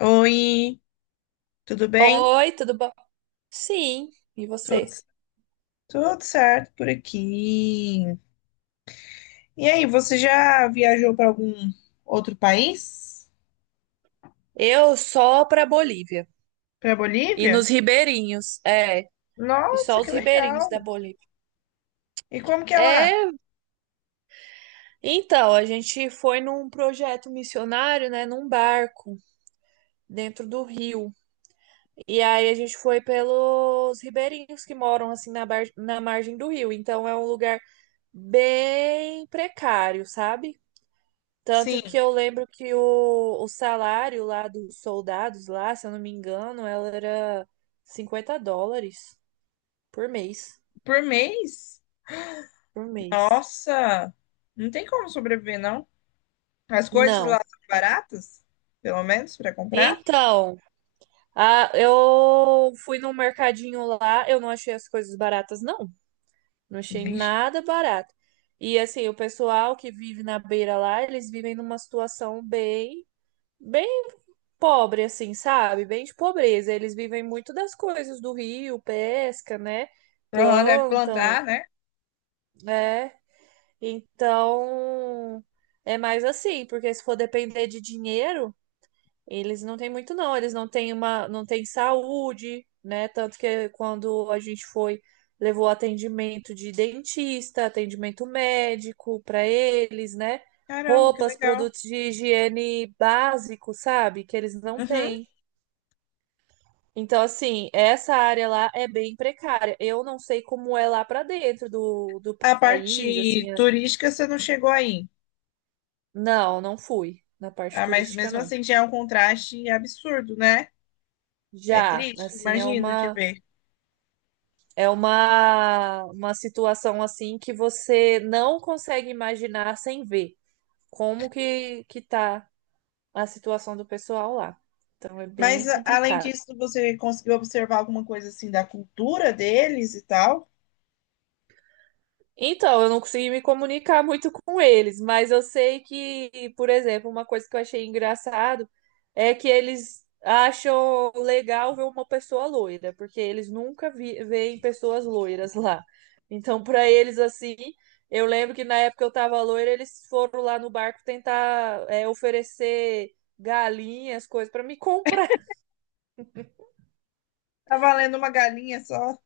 Oi, tudo bem? Oi, tudo bom? Sim, e Tudo, você? tudo certo por aqui. E aí, você já viajou para algum outro país? Eu só pra Bolívia. Para E Bolívia? nos ribeirinhos, é. E Nossa, só que os ribeirinhos legal! da Bolívia. E como que é lá? É, então, a gente foi num projeto missionário, né, num barco dentro do rio. E aí a gente foi pelos ribeirinhos que moram assim na, na margem do rio. Então é um lugar bem precário, sabe? Tanto Sim, que eu lembro que o salário lá dos soldados lá, se eu não me engano, ela era 50 dólares por mês. por mês? Por mês. Nossa, não tem como sobreviver, não. As coisas lá Não. são baratas, pelo menos para comprar. Então, a, eu fui num mercadinho lá, eu não achei as coisas baratas, não. Não achei Vixe, nada barato. E assim, o pessoal que vive na beira lá, eles vivem numa situação bem, bem pobre, assim, sabe? Bem de pobreza. Eles vivem muito das coisas do rio, pesca, né? lá deve Plantam, plantar, né? né? Então, é mais assim, porque se for depender de dinheiro, eles não têm muito, não. Eles não têm uma, não têm saúde, né? Tanto que quando a gente foi, levou atendimento de dentista, atendimento médico para eles, né? Caramba, que Roupas, legal. produtos de higiene básico, sabe? Que eles não Uhum. têm. Então, assim, essa área lá é bem precária. Eu não sei como é lá pra dentro do A país, parte assim. É- turística você não chegou aí. Não, não fui na parte Ah, mas turística, mesmo não. assim já é um contraste absurdo, né? É Já, triste, assim, imagino de ver. é uma situação assim que você não consegue imaginar sem ver como que tá a situação do pessoal lá. Então, é bem Além complicado. disso, você conseguiu observar alguma coisa assim da cultura deles e tal? Então, eu não consegui me comunicar muito com eles, mas eu sei que, por exemplo, uma coisa que eu achei engraçado é que eles acham legal ver uma pessoa loira, porque eles nunca vi- veem pessoas loiras lá. Então, para eles, assim, eu lembro que na época eu tava loira, eles foram lá no barco tentar, é, oferecer galinhas, coisas para me comprar. Tá valendo uma galinha só?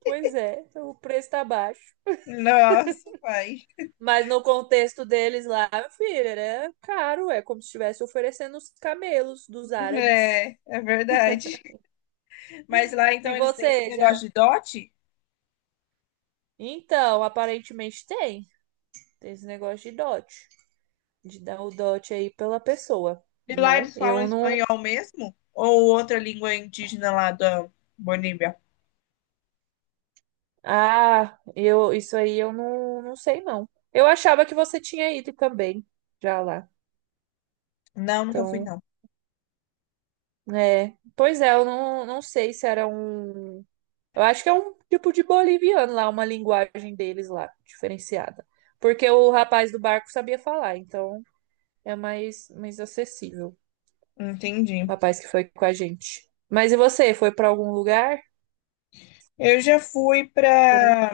Pois é, então o preço tá baixo. Nossa, pai. Mas no contexto deles lá, meu filho, era caro, é como se estivesse oferecendo os camelos dos árabes. É, é verdade. Mas lá E então eles têm esse você negócio já. de dote? Então, aparentemente tem. Tem esse negócio de dote. De dar o dote aí pela pessoa, E lá né? eles falam Eu não. espanhol mesmo? Ou outra língua indígena lá da Bolívia? Ah, eu isso aí eu não, não sei, não. Eu achava que você tinha ido também já lá. Não, nunca fui, Então, não. é. Pois é, eu não, não sei se era um. Eu acho que é um tipo de boliviano lá, uma linguagem deles lá, diferenciada. Porque o rapaz do barco sabia falar, então é mais, mais acessível. O Entendi. rapaz que foi com a gente. Mas e você? Foi pra algum lugar Eu já fui diferente? pra.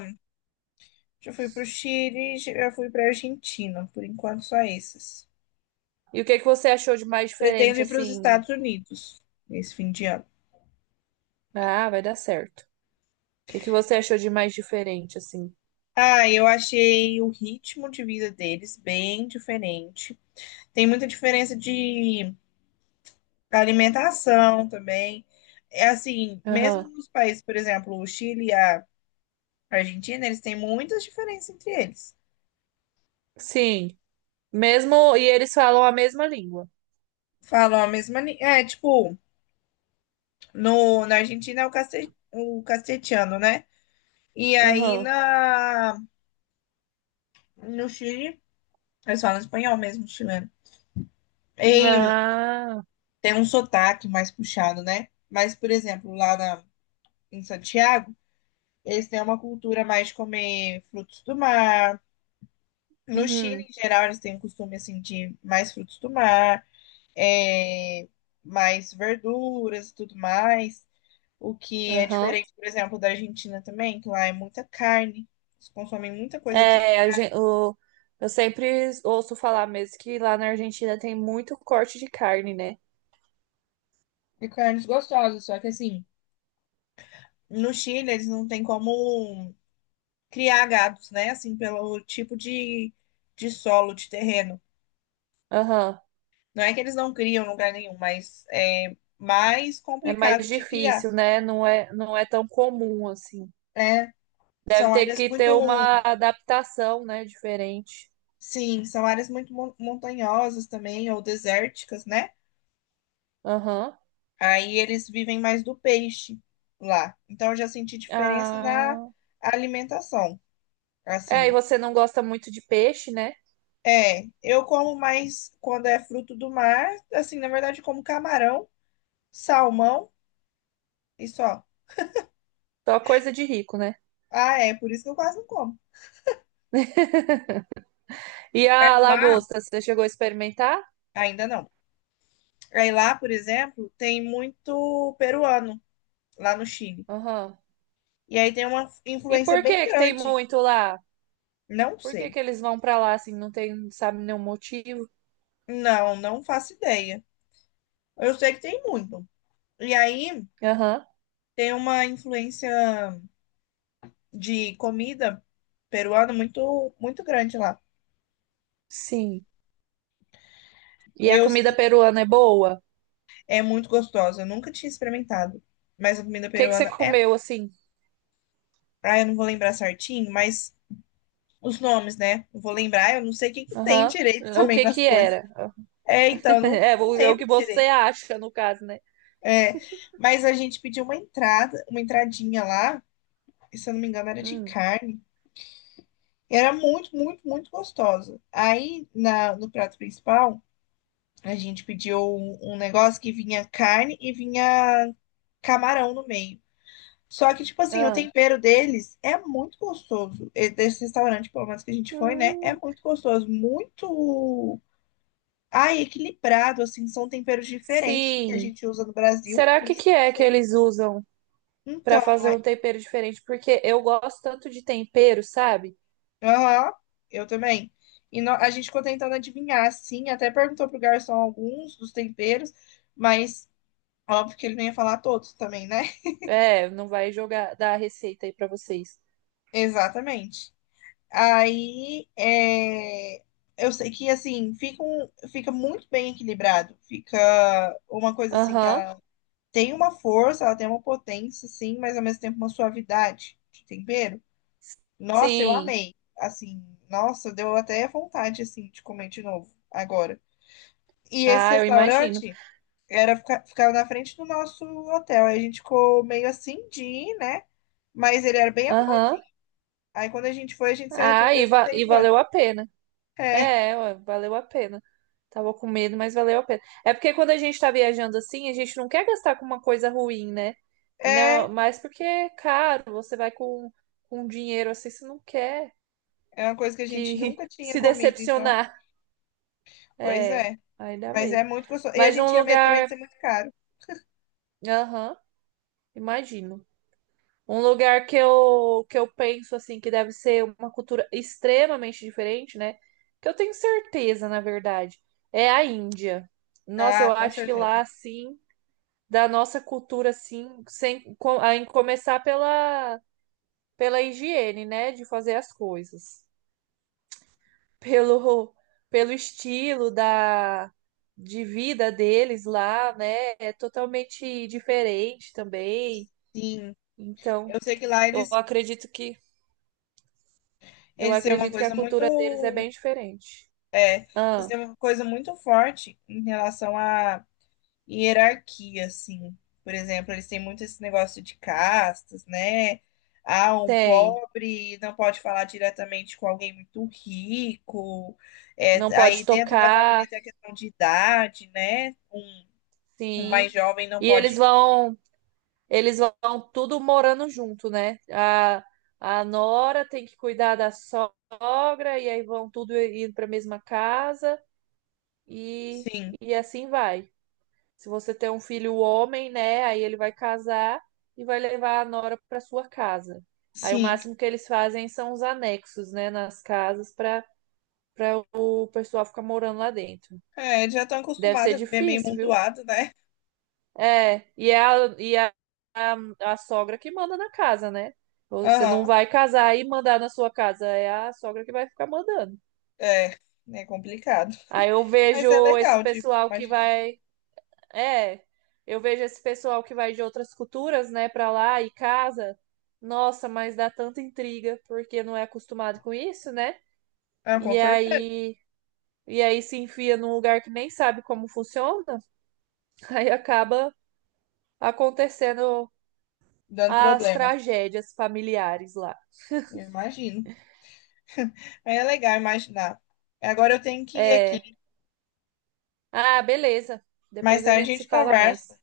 Já fui para o Chile, já fui para a Argentina. Por enquanto, só esses. E o que que você achou de mais Pretendo diferente, ir para os assim? Estados Unidos nesse fim de ano. Ah, vai dar certo. O que que você achou de mais diferente, assim? Ah, eu achei o ritmo de vida deles bem diferente. Tem muita diferença de alimentação também. É assim, mesmo Aham. nos países, por exemplo, o Chile e a Argentina, eles têm muitas diferenças entre eles. Sim. Mesmo. E eles falam a mesma língua. Falam a mesma. É, tipo, no, na Argentina é o o castelhano, né? E aí Aham. na, No Chile, eles falam espanhol mesmo, chileno. Em- Ah. Tem um sotaque mais puxado, né? Mas, por exemplo, em Santiago, eles têm uma cultura mais de comer frutos do mar. No Chile, Uhum. em geral, eles têm um costume assim de mais frutos do mar, é, mais verduras e tudo mais. O que é Aham. diferente, por exemplo, da Argentina também, que lá é muita carne. Eles consomem muita coisa É, eu sempre ouço falar mesmo que lá na Argentina tem muito corte de carne, né? de carnes gostosas. Só que assim, no Chile, eles não têm como criar gados, né? Assim, pelo tipo de solo, de terreno. Aham. Não é que eles não criam em lugar nenhum, mas é mais É mais complicado de criar. difícil, né? Não é, não é tão comum assim. É, Deve são ter áreas que muito, ter uma adaptação, né? Diferente. sim, são áreas muito montanhosas também, ou desérticas, né? Aham. Aí eles vivem mais do peixe lá. Então eu já senti diferença na Ah. alimentação, É, e assim. você não gosta muito de peixe, né? É, eu como mais quando é fruto do mar, assim, na verdade como camarão, salmão e só. Só coisa de rico, né? Ah, é, por isso que eu quase não como. E Aí a lá, lagosta, você chegou a experimentar? ainda não. Aí lá, por exemplo, tem muito peruano lá no Chile. Aham. E aí tem uma E influência por que bem que tem grande. muito lá? Não Por que sei. que eles vão pra lá assim? Não tem, sabe, nenhum motivo? Não, não faço ideia. Eu sei que tem muito. E aí Aham. tem uma influência de comida peruana muito, muito grande lá. Sim. E a Eu, comida peruana é boa? O é muito gostosa. Eu nunca tinha experimentado. Mas a comida que que você peruana é. comeu assim? Ah, eu não vou lembrar certinho, mas os nomes, né? Não vou lembrar, eu não sei o que, que tem Aham. direito O também que nas que coisas. era? É, então, eu não, É, não o é o lembro que você direito. acha, no caso, né? É, mas a gente pediu uma entrada, uma entradinha lá, e se eu não me engano, era de Hum. carne. E era muito, muito, muito gostosa. Aí, no prato principal, a gente pediu um negócio que vinha carne e vinha camarão no meio. Só que, tipo assim, o Ah. tempero deles é muito gostoso. E desse restaurante, pelo menos que a gente foi, né? É Hum. muito gostoso, muito. Ah, e equilibrado, assim, são temperos diferentes do que a Sim. gente usa no Brasil, Será por isso que que eu não é que sei. eles usam para Então, fazer aí- um tempero diferente? Porque eu gosto tanto de tempero, sabe? aham, eu também. A gente ficou tentando adivinhar, assim, até perguntou pro garçom alguns dos temperos, mas óbvio que ele não ia falar todos também, né? É, não vai jogar dar a receita aí para vocês. Exatamente. Aí, é, eu sei que, assim, fica muito bem equilibrado, fica uma coisa, assim, que Aham. ela tem uma força, ela tem uma potência, assim, mas ao mesmo tempo uma suavidade de tempero. Nossa, eu Sim. amei. Assim, nossa, deu até vontade assim de comer de novo agora. E esse Ah, eu imagino. restaurante ficava na frente do nosso hotel. Aí a gente ficou meio assim de ir, né? Mas ele era bem Aham. arrumadinho. Aí quando a gente foi, a gente se Ah, arrependeu de ter e ido valeu antes. a pena. É, É, ué, valeu a pena. Tava com medo, mas valeu a pena. É porque quando a gente tá viajando assim, a gente não quer gastar com uma coisa ruim, né? E não, é, mas porque é caro, você vai com dinheiro assim, você não quer é uma coisa que a gente que nunca tinha se comido, então. decepcionar. Pois É, é. aí dá Mas medo. é muito gostoso. E a Mas gente um tinha medo também lugar. de ser muito caro. Aham, imagino. Um lugar que eu penso assim que deve ser uma cultura extremamente diferente, né? Que eu tenho certeza, na verdade, é a Índia. Nossa, eu Ah, com acho que certeza. lá assim, da nossa cultura assim, sem com- a em começar pela pela higiene, né, de fazer as coisas, pelo pelo estilo da de vida deles lá, né? É totalmente diferente também. Sim. Então, Eu sei que lá eu eles, acredito que. Eu eles têm uma acredito que a coisa cultura deles é bem muito. diferente. Isso Ah, é uma coisa muito forte em relação à hierarquia, assim. Por exemplo, eles têm muito esse negócio de castas, né? Ah, um tem. pobre não pode falar diretamente com alguém muito rico. Não É, pode aí dentro da tocar, família tem a questão de idade, né? Um mais sim. jovem não E pode. Eles vão tudo morando junto, né? A nora tem que cuidar da sogra e aí vão tudo indo para a mesma casa e, Sim, e assim vai. Se você tem um filho homem, né? Aí ele vai casar e vai levar a nora para sua casa. Aí o sim. máximo que eles fazem são os anexos, né, nas casas para para o pessoal ficar morando lá dentro. É, já estão Deve acostumados ser a viver meio difícil, viu? montuado, né? É, e é a, e a, a, a sogra que manda na casa, né? Você não Aham, vai casar e mandar na sua casa, é a sogra que vai ficar mandando. é. É complicado. Aí eu Mas é vejo esse legal, tipo, pessoal que imaginar. vai, é, eu vejo esse pessoal que vai de outras culturas, né, para lá e casa. Nossa, mas dá tanta intriga porque não é acostumado com isso, né? Ah, com E certeza. aí, e aí se enfia num lugar que nem sabe como funciona, aí acaba acontecendo Dando as problema. tragédias familiares lá. Eu imagino. É legal imaginar. Agora eu tenho que ir É. aqui. Ah, beleza. Mais Depois a tarde gente a se gente fala conversa. mais.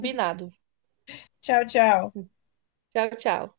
Tchau, tchau. Tchau, tchau.